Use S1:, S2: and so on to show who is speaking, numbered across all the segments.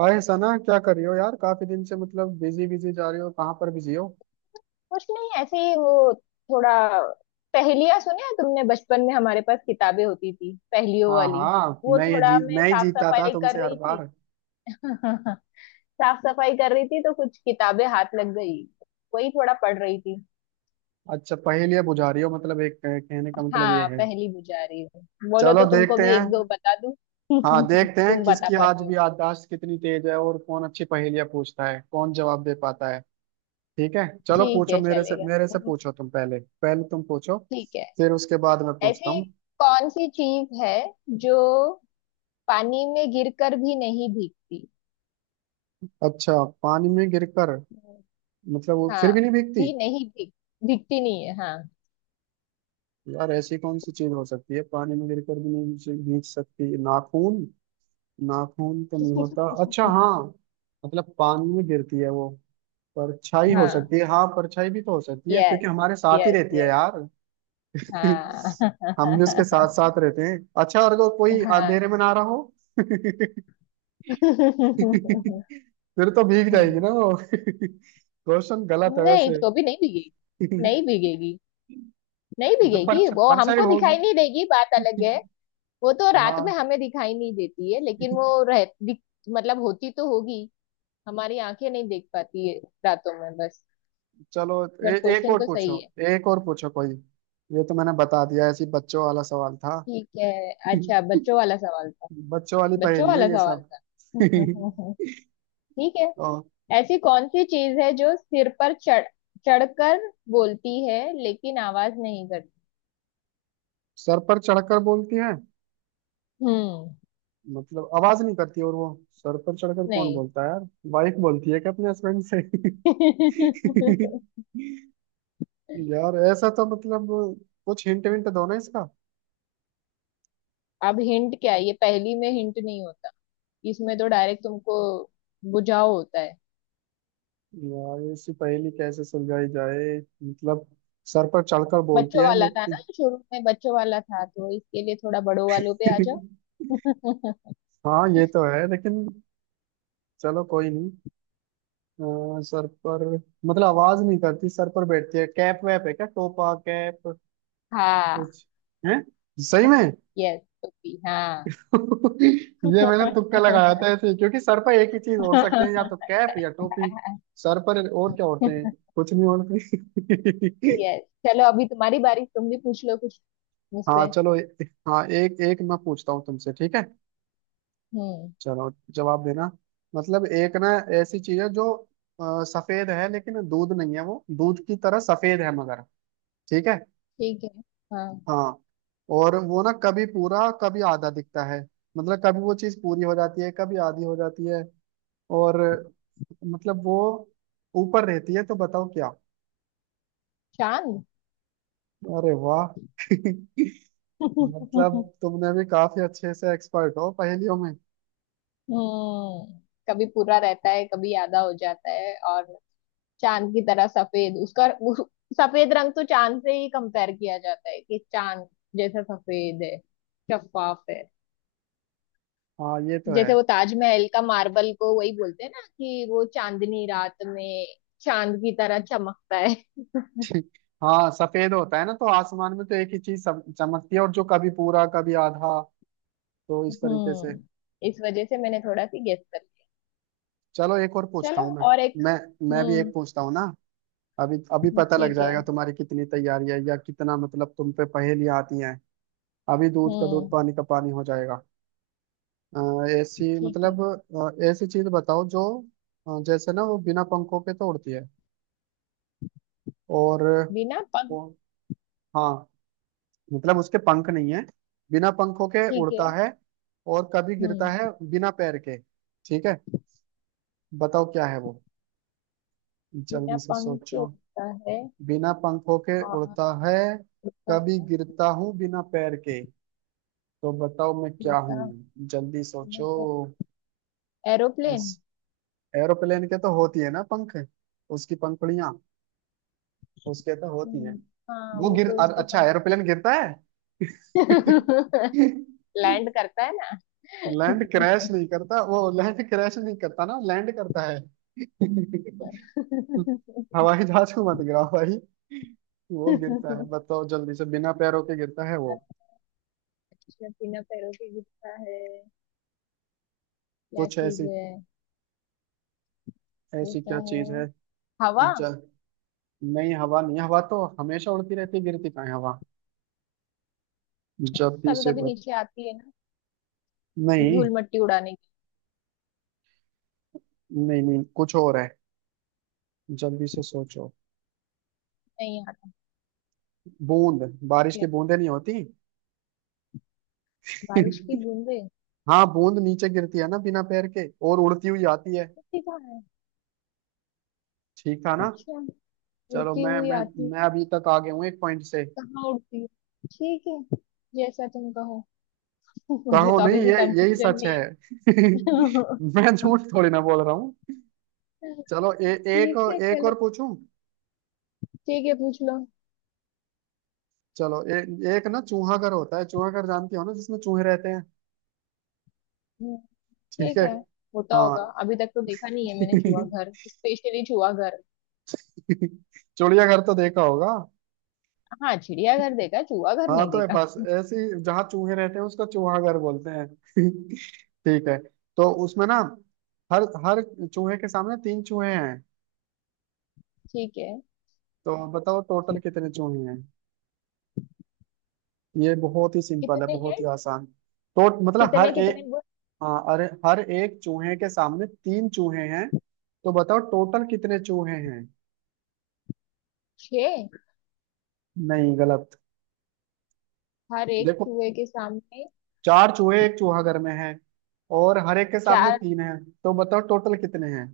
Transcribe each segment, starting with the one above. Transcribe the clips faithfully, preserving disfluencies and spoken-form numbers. S1: हाय सना, क्या कर रही हो यार। काफी दिन से मतलब बिजी बिजी जा रही हो, कहाँ पर बिजी हो।
S2: कुछ नहीं, ऐसे ही। वो थोड़ा पहेलियां सुने हैं तुमने बचपन में? हमारे पास किताबें होती थी पहेलियों
S1: हाँ
S2: वाली।
S1: हाँ,
S2: वो
S1: मैं ये
S2: थोड़ा
S1: जीत
S2: मैं
S1: मैं ही
S2: साफ
S1: जीतता था
S2: सफाई कर
S1: तुमसे हर
S2: रही थी।
S1: बार।
S2: साफ सफाई कर रही थी तो कुछ किताबें हाथ लग गई। वही थोड़ा पढ़ रही थी।
S1: अच्छा, पहेलियां बुझा रही हो मतलब, एक कह- कहने का मतलब ये
S2: हाँ,
S1: है।
S2: पहेली बुझा रही हूँ। बोलो
S1: चलो
S2: तो तुमको
S1: देखते
S2: भी
S1: हैं।
S2: एक दो बता दूँ।
S1: हाँ, देखते हैं
S2: तुम बता
S1: किसकी आज
S2: पाते हो?
S1: भी याददाश्त कितनी तेज है और कौन अच्छी पहेलियां पूछता है, कौन जवाब दे पाता है। ठीक है चलो,
S2: ठीक
S1: पूछो
S2: है,
S1: मेरे से
S2: चलेगा।
S1: मेरे से
S2: हम्म।
S1: पूछो, तुम पहले पहले तुम पूछो।
S2: ठीक है।
S1: फिर उसके बाद मैं पूछता
S2: ऐसी
S1: हूँ।
S2: कौन सी चीज है जो पानी में गिरकर भी नहीं भीगती?
S1: अच्छा, पानी में गिरकर मतलब वो फिर
S2: हाँ,
S1: भी नहीं भीगती।
S2: भी नहीं भीग भीगती नहीं है, हाँ।
S1: यार ऐसी कौन सी चीज हो सकती है पानी में गिरकर भी नहीं भीग भीग सकती। नाखून? नाखून तो नहीं होता। अच्छा हाँ, मतलब पानी में गिरती है वो। परछाई हो
S2: हाँ।
S1: सकती है, हाँ परछाई भी तो हो सकती है
S2: यस।
S1: क्योंकि हमारे साथ ही
S2: यस,
S1: रहती है
S2: यस।
S1: यार।
S2: हाँ।
S1: हम भी उसके साथ साथ रहते हैं। अच्छा, और अगर कोई
S2: हाँ।
S1: अंधेरे में ना रहा हो। फिर तो भीग जाएगी
S2: हम्म,
S1: ना वो। क्वेश्चन गलत है
S2: नहीं,
S1: वैसे।
S2: तो भी नहीं भीगेगी। नहीं भीगेगी। नहीं
S1: जब
S2: भीगेगी,
S1: परछ-
S2: वो
S1: परछाई
S2: हमको दिखाई
S1: होगी।
S2: नहीं देगी, बात अलग है। वो तो रात में
S1: हाँ,
S2: हमें दिखाई नहीं देती है, लेकिन वो रह दिख-। मतलब होती तो होगी, हमारी आंखें नहीं देख पाती है रातों में, बस।
S1: चलो ए,
S2: बट
S1: एक
S2: क्वेश्चन
S1: और
S2: तो सही
S1: पूछो,
S2: है।
S1: एक और पूछो कोई। ये तो मैंने बता दिया, ऐसी बच्चों वाला सवाल था।
S2: ठीक है। अच्छा, बच्चों वाला सवाल था।
S1: बच्चों वाली
S2: बच्चों
S1: पहेली है
S2: वाला
S1: ये
S2: सवाल
S1: सब।
S2: था। ठीक है।
S1: और
S2: ऐसी कौन सी चीज है जो सिर पर चढ़ चढ़कर बोलती है लेकिन आवाज नहीं करती?
S1: सर पर चढ़कर बोलती है
S2: हम्म।
S1: मतलब आवाज नहीं करती, और वो सर पर चढ़कर कौन
S2: नहीं।
S1: बोलता है यार। वाइफ बोलती है क्या अपने हस्बैंड से? यार ऐसा तो मतलब, कुछ हिंट विंट दो ना इसका।
S2: अब हिंट क्या है? ये पहेली में हिंट नहीं होता। इसमें तो डायरेक्ट तुमको बुझाओ होता है।
S1: यार ऐसी पहेली कैसे सुलझाई जाए मतलब, सर पर चढ़कर बोलती
S2: बच्चों
S1: है
S2: वाला था ना,
S1: लेकिन।
S2: शुरू में बच्चों वाला था, तो इसके लिए थोड़ा बड़ों वालों पे आ जाओ।
S1: हाँ ये तो है लेकिन, चलो कोई नहीं। अ, सर पर, मतलब आवाज नहीं करती, सर पर बैठती है। कैप वैप है क्या, टोपा कैप,
S2: हाँ।
S1: कुछ है सही में।
S2: यस, टोपी, हाँ।
S1: ये मैंने तुक्का लगाया था ऐसे ही, क्योंकि सर पर एक ही चीज ओढ़ सकते हैं, या तो कैप या टोपी। सर पर और क्या ओढ़ते हैं, कुछ नहीं ओढ़ते।
S2: यस। चलो अभी तुम्हारी बारी, तुम भी पूछ लो कुछ
S1: हाँ,
S2: मुझसे।
S1: चलो ए- हाँ, एक एक मैं पूछता हूँ तुमसे, ठीक है।
S2: हम्म।
S1: चलो, जवाब देना मतलब, एक ना ऐसी चीज है जो अ, सफेद है लेकिन दूध नहीं है, वो दूध की तरह सफेद है मगर, ठीक है।
S2: ठीक है। हाँ।
S1: हाँ, और वो ना कभी पूरा कभी आधा दिखता है, मतलब कभी वो चीज पूरी हो जाती है कभी आधी हो जाती है, और मतलब वो ऊपर रहती है, तो बताओ क्या।
S2: चांद।
S1: अरे वाह। मतलब तुमने भी काफी अच्छे से, एक्सपर्ट हो पहेलियों में।
S2: हम्म। कभी पूरा रहता है कभी आधा हो जाता है, और चांद की तरह सफेद उसका उस, सफेद रंग तो चांद से ही कंपेयर किया जाता है कि चांद जैसा सफेद है। शफाफ है।
S1: हाँ ये तो है।
S2: जैसे वो ताजमहल का मार्बल को वही बोलते हैं ना कि वो चांदनी रात में चांद की तरह चमकता है।
S1: हाँ सफेद होता है ना, तो आसमान में तो एक ही चीज सम- चमकती है और जो कभी पूरा कभी आधा, तो इस तरीके से।
S2: हम्म। इस वजह से मैंने थोड़ा सी गेस कर
S1: चलो एक और
S2: लिया।
S1: पूछता
S2: चलो,
S1: हूँ मैं,
S2: और एक।
S1: मैं मैं भी एक
S2: हम्म।
S1: पूछता हूँ ना। अभी अभी पता लग
S2: ठीक है।
S1: जाएगा तुम्हारी कितनी तैयारी है या कितना मतलब तुम पे पहेलियां आती हैं। अभी दूध का दूध
S2: हम्म।
S1: पानी का पानी हो जाएगा। अ, ऐसी
S2: ठीक
S1: मतलब,
S2: है।
S1: अ, ऐसी चीज बताओ जो अ, जैसे ना वो बिना पंखों के तो उड़ती है, और
S2: बिना पंख।
S1: वो, हाँ मतलब उसके पंख नहीं है। बिना पंखों के
S2: ठीक
S1: उड़ता
S2: है।
S1: है और कभी गिरता
S2: हम्म।
S1: है बिना पैर के, ठीक है। बताओ क्या है वो,
S2: बिना
S1: जल्दी से
S2: पंख के
S1: सोचो।
S2: उड़ता है,
S1: बिना पंखों के
S2: और
S1: उड़ता है,
S2: उड़ता
S1: कभी
S2: है।
S1: गिरता हूँ बिना पैर के, तो बताओ मैं क्या
S2: उड़ता है,
S1: हूँ। जल्दी
S2: बिना
S1: सोचो।
S2: पैर।
S1: इस
S2: एरोप्लेन।
S1: एरोप्लेन के तो होती है ना पंख, उसकी पंखुड़ियाँ, उसके तो होती हैं।
S2: हम्म। हाँ,
S1: वो
S2: वो
S1: गिर
S2: तो
S1: अर-
S2: उसके
S1: अच्छा
S2: पंख।
S1: एरोप्लेन गिरता है?
S2: लैंड करता है ना।
S1: लैंड, क्रैश नहीं करता वो, लैंड क्रैश नहीं करता ना, लैंड करता है। हवाई जहाज को मत गिराओ भाई, वो गिरता है बताओ जल्दी से, बिना पैरों के गिरता है वो,
S2: अच्छा, बिना पैरों के गिरता है? क्या
S1: कुछ
S2: चीज
S1: ऐसी,
S2: है?
S1: ऐसी
S2: उड़ता
S1: क्या
S2: है।
S1: चीज है।
S2: हवा।
S1: जल नहीं, हवा नहीं, हवा तो हमेशा उड़ती रहती है, गिरती कहाँ है हवा। जल्दी
S2: कभी
S1: से
S2: कभी
S1: बत...
S2: नीचे आती है ना,
S1: नहीं,
S2: धूल मिट्टी उड़ाने की।
S1: नहीं नहीं कुछ और है, जल्दी से सोचो।
S2: नहीं आती
S1: बूंद, बारिश की
S2: है।
S1: बूंदें नहीं होती?
S2: बारिश की बूंदें?
S1: हाँ बूंद नीचे गिरती है ना बिना पैर के, और उड़ती हुई आती है।
S2: ये कहाँ है?
S1: ठीक था ना।
S2: अच्छा,
S1: चलो
S2: उड़ती
S1: मैं
S2: हुई
S1: मैं
S2: आती है?
S1: मैं अभी तक आगे हूँ एक पॉइंट से।
S2: कहाँ उड़ती है? ठीक है, जैसा तुम कहो। मुझे
S1: कहो
S2: तो
S1: नहीं,
S2: अभी भी
S1: ये यही
S2: कंफ्यूजन
S1: सच
S2: नहीं
S1: है।
S2: है।
S1: मैं झूठ थोड़ी ना बोल रहा हूँ। चलो ए,
S2: ठीक है,
S1: एक एक और
S2: चलो।
S1: पूछूं।
S2: ठीक है, पूछ लो।
S1: चलो ए, एक ना चूहा घर होता है, चूहा घर जानती हो ना, जिसमें चूहे रहते हैं,
S2: हम्म।
S1: ठीक
S2: ठीक
S1: है।
S2: है। होता
S1: हाँ।
S2: होगा, अभी तक तो देखा नहीं है मैंने चूहा घर, स्पेशली चूहा घर।
S1: चिड़ियाघर तो देखा होगा।
S2: हाँ, चिड़ियाघर देखा है, चूहा घर
S1: हाँ
S2: नहीं
S1: तो
S2: देखा।
S1: बस ऐसी, जहाँ चूहे रहते हैं उसका चूहाघर बोलते हैं। ठीक है। तो उसमें ना, हर हर चूहे के सामने तीन चूहे हैं,
S2: ठीक है।
S1: तो बताओ टोटल कितने चूहे हैं। ये बहुत ही सिंपल है,
S2: कितने हैं?
S1: बहुत ही आसान। तो मतलब हर
S2: कितने कितने
S1: एक,
S2: बोल?
S1: हाँ अरे हर एक चूहे के सामने तीन चूहे हैं, तो बताओ टोटल कितने चूहे हैं।
S2: छह।
S1: नहीं गलत।
S2: हर एक
S1: देखो,
S2: चूहे के सामने
S1: चार चूहे एक चूहा घर
S2: तीन,
S1: में है, और हर एक के सामने
S2: चार?
S1: तीन है, तो बताओ टोटल कितने हैं।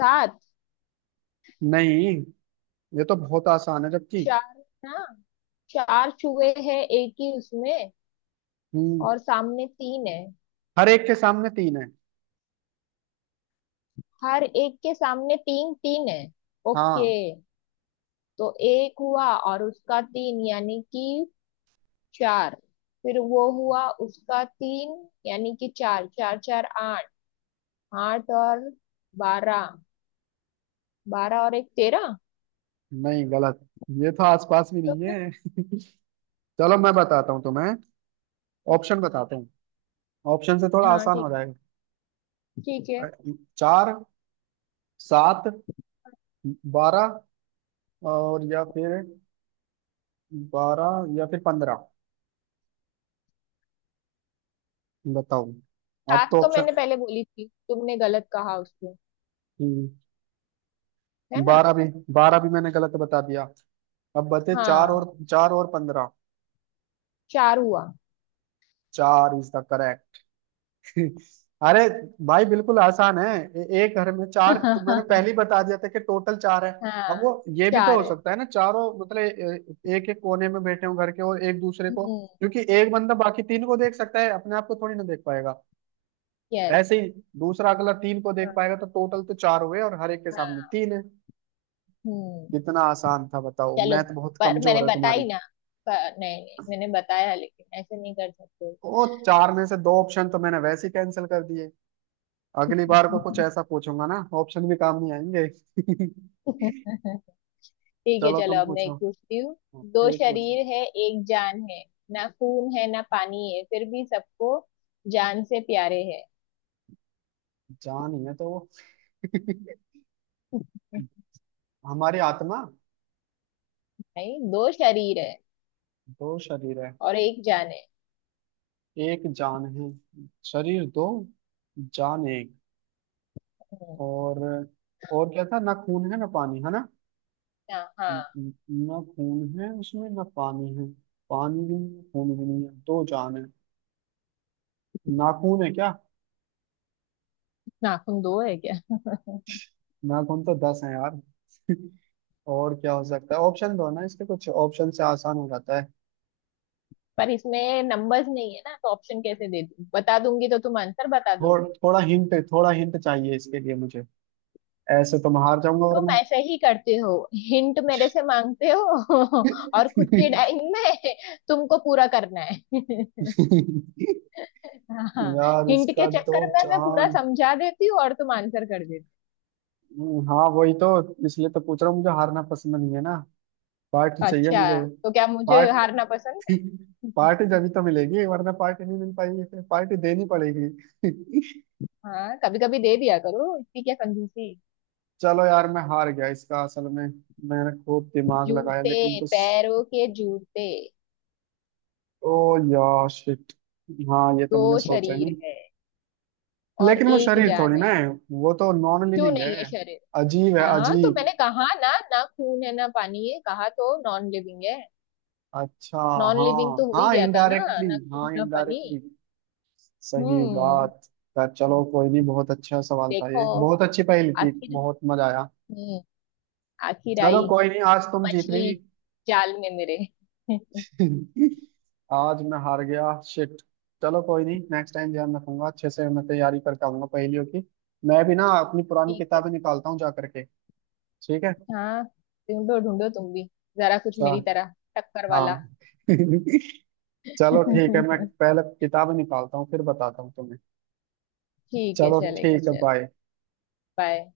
S2: सात?
S1: नहीं, ये तो बहुत आसान है जबकि।
S2: चार ना, चार चूहे हैं एक ही उसमें
S1: हम्म,
S2: और सामने तीन है।
S1: हर एक के सामने तीन है,
S2: हर एक के सामने तीन तीन है? ओके।
S1: हाँ।
S2: तो एक हुआ और उसका तीन, यानी कि चार। फिर वो हुआ उसका तीन, यानी कि चार, चार, चार, आठ। आठ और बारह। बारह और एक, तेरह।
S1: नहीं गलत, ये तो आसपास भी
S2: तो
S1: नहीं
S2: फिर?
S1: है। चलो मैं बताता हूँ तुम्हें, ऑप्शन बताता हूँ, ऑप्शन से थोड़ा
S2: हाँ,
S1: आसान
S2: ठीक।
S1: हो जाएगा।
S2: ठीक
S1: अ,
S2: है।
S1: चार, सात, बारह, और या फिर, बारह या फिर पंद्रह, बताओ। अब
S2: सात
S1: तो
S2: तो मैंने
S1: ऑप्शन,
S2: पहले बोली थी, तुमने गलत कहा उसको, है ना?
S1: बारह भी बारह भी मैंने गलत बता दिया, अब बते चार
S2: हाँ।
S1: और चार और पंद्रह।
S2: चार हुआ।
S1: चार इज द करेक्ट। अरे भाई बिल्कुल आसान है। ए, एक घर में चार, तो मैंने पहले ही बता दिया था कि टोटल चार है।
S2: हाँ,
S1: अब वो, ये भी तो
S2: चार
S1: हो
S2: है।
S1: सकता है ना, चारों मतलब एक एक कोने में बैठे हो घर के, और एक दूसरे को,
S2: हम्म।
S1: क्योंकि एक बंदा बाकी तीन को देख सकता है, अपने आप को थोड़ी ना देख पाएगा।
S2: यस।
S1: ऐसे ही, दूसरा अगला तीन को देख
S2: हाँ।
S1: पाएगा, तो टोटल तो चार हुए और हर एक के सामने
S2: हाँ।
S1: तीन है।
S2: हम्म।
S1: कितना आसान था बताओ,
S2: चलो,
S1: मैथ बहुत
S2: पर मैंने
S1: कमजोर है तुम्हारी।
S2: बताई ना। पर नहीं, नहीं मैंने बताया, लेकिन ऐसे नहीं कर सकते।
S1: ओ, चार में से दो ऑप्शन तो मैंने वैसे ही कैंसिल कर दिए। अगली बार को कुछ ऐसा पूछूंगा ना, ऑप्शन भी काम नहीं आएंगे।
S2: ठीक है,
S1: चलो
S2: चलो,
S1: तुम
S2: अब मैं एक
S1: पूछो,
S2: पूछती हूँ। दो
S1: एक पूछो।
S2: शरीर है, एक जान है, ना खून है ना पानी है, फिर भी सबको जान से प्यारे है।
S1: जान ही है तो वो। हमारी आत्मा।
S2: नहीं, दो शरीर है
S1: दो शरीर है,
S2: और एक जान है।
S1: एक जान है। शरीर दो, जान एक,
S2: हम्म।
S1: और और क्या था, ना खून है ना पानी है ना,
S2: हाँ, हाँ।
S1: न- न- ना खून है उसमें ना पानी है। पानी भी नहीं है, खून भी नहीं है, दो जान है, नाखून है क्या।
S2: नाखून दो है क्या?
S1: नाखून तो दस है यार। और क्या हो सकता है, ऑप्शन दो ना इसके, कुछ ऑप्शन से आसान हो जाता है।
S2: पर इसमें नंबर्स नहीं है ना, तो ऑप्शन कैसे दे दूँ? बता दूंगी तो तुम आंसर बता
S1: थोड़,
S2: दोगे।
S1: थोड़ा हिंट, थोड़ा हिंट चाहिए इसके लिए मुझे, ऐसे तो मैं हार जाऊंगा
S2: तुम
S1: वरना।
S2: ऐसे ही करते हो, हिंट मेरे से मांगते हो और खुद की डाइंग में तुमको पूरा करना है। हाँ।
S1: यार
S2: हिंट के
S1: इसका तो
S2: चक्कर में मैं पूरा
S1: चांद।
S2: समझा देती हूँ और तुम आंसर कर देती
S1: हम्म, हाँ वही तो, इसलिए तो पूछ रहा हूँ, मुझे हारना पसंद नहीं है ना। पार्टी
S2: हो।
S1: चाहिए
S2: अच्छा,
S1: मुझे।
S2: तो क्या मुझे
S1: पार्ट
S2: हारना पसंद है?
S1: पार्टी जब ही तो मिलेगी, वरना पार्टी नहीं मिल पाएगी, फिर पार्टी देनी पड़ेगी।
S2: हाँ, कभी कभी दे दिया करो, इतनी क्या कंजूसी।
S1: चलो यार मैं हार गया इसका, असल में मैंने खूब दिमाग लगाया
S2: जूते,
S1: लेकिन कुछ,
S2: पैरों के जूते।
S1: ओ यार शिट। हाँ ये तो
S2: दो
S1: मैंने सोचा ही नहीं।
S2: शरीर है और
S1: लेकिन वो
S2: एक
S1: शरीर
S2: जान
S1: थोड़ी ना
S2: है।
S1: है, वो तो नॉन
S2: क्यों
S1: लिविंग
S2: नहीं है
S1: है।
S2: शरीर?
S1: अजीब है
S2: हाँ, तो
S1: अजीब।
S2: मैंने कहा ना, ना खून है ना पानी है, कहा तो नॉन लिविंग है।
S1: अच्छा,
S2: नॉन लिविंग
S1: हाँ
S2: तो हो ही
S1: हाँ
S2: गया था ना,
S1: इनडायरेक्टली,
S2: ना
S1: हाँ
S2: खून ना पानी।
S1: इनडायरेक्टली, सही
S2: हम्म।
S1: बात। पर चलो कोई नहीं, बहुत अच्छा सवाल था ये,
S2: देखो,
S1: बहुत अच्छी पहेली थी,
S2: आखिर।
S1: बहुत मजा आया।
S2: हम्म। आखिर
S1: चलो
S2: आई
S1: कोई नहीं, आज तुम जीत
S2: मछली
S1: रही।
S2: जाल में मेरे।
S1: आज मैं हार गया, शिट। चलो कोई नहीं, नेक्स्ट टाइम ध्यान रखूंगा, अच्छे से मैं तैयारी करके आऊंगा पहेलियों की। मैं भी ना अपनी पुरानी
S2: ठीक है।
S1: किताबें निकालता हूँ जा करके। ठीक है।
S2: हाँ। ढूंढो ढूंढो तुम भी जरा, कुछ मेरी
S1: चा-
S2: तरह टक्कर वाला।
S1: हाँ। चलो ठीक है, मैं
S2: ठीक
S1: पहले किताब निकालता हूँ फिर बताता हूँ तुम्हें।
S2: है,
S1: चलो
S2: चलेगा।
S1: ठीक है,
S2: चलो,
S1: बाय।
S2: बाय।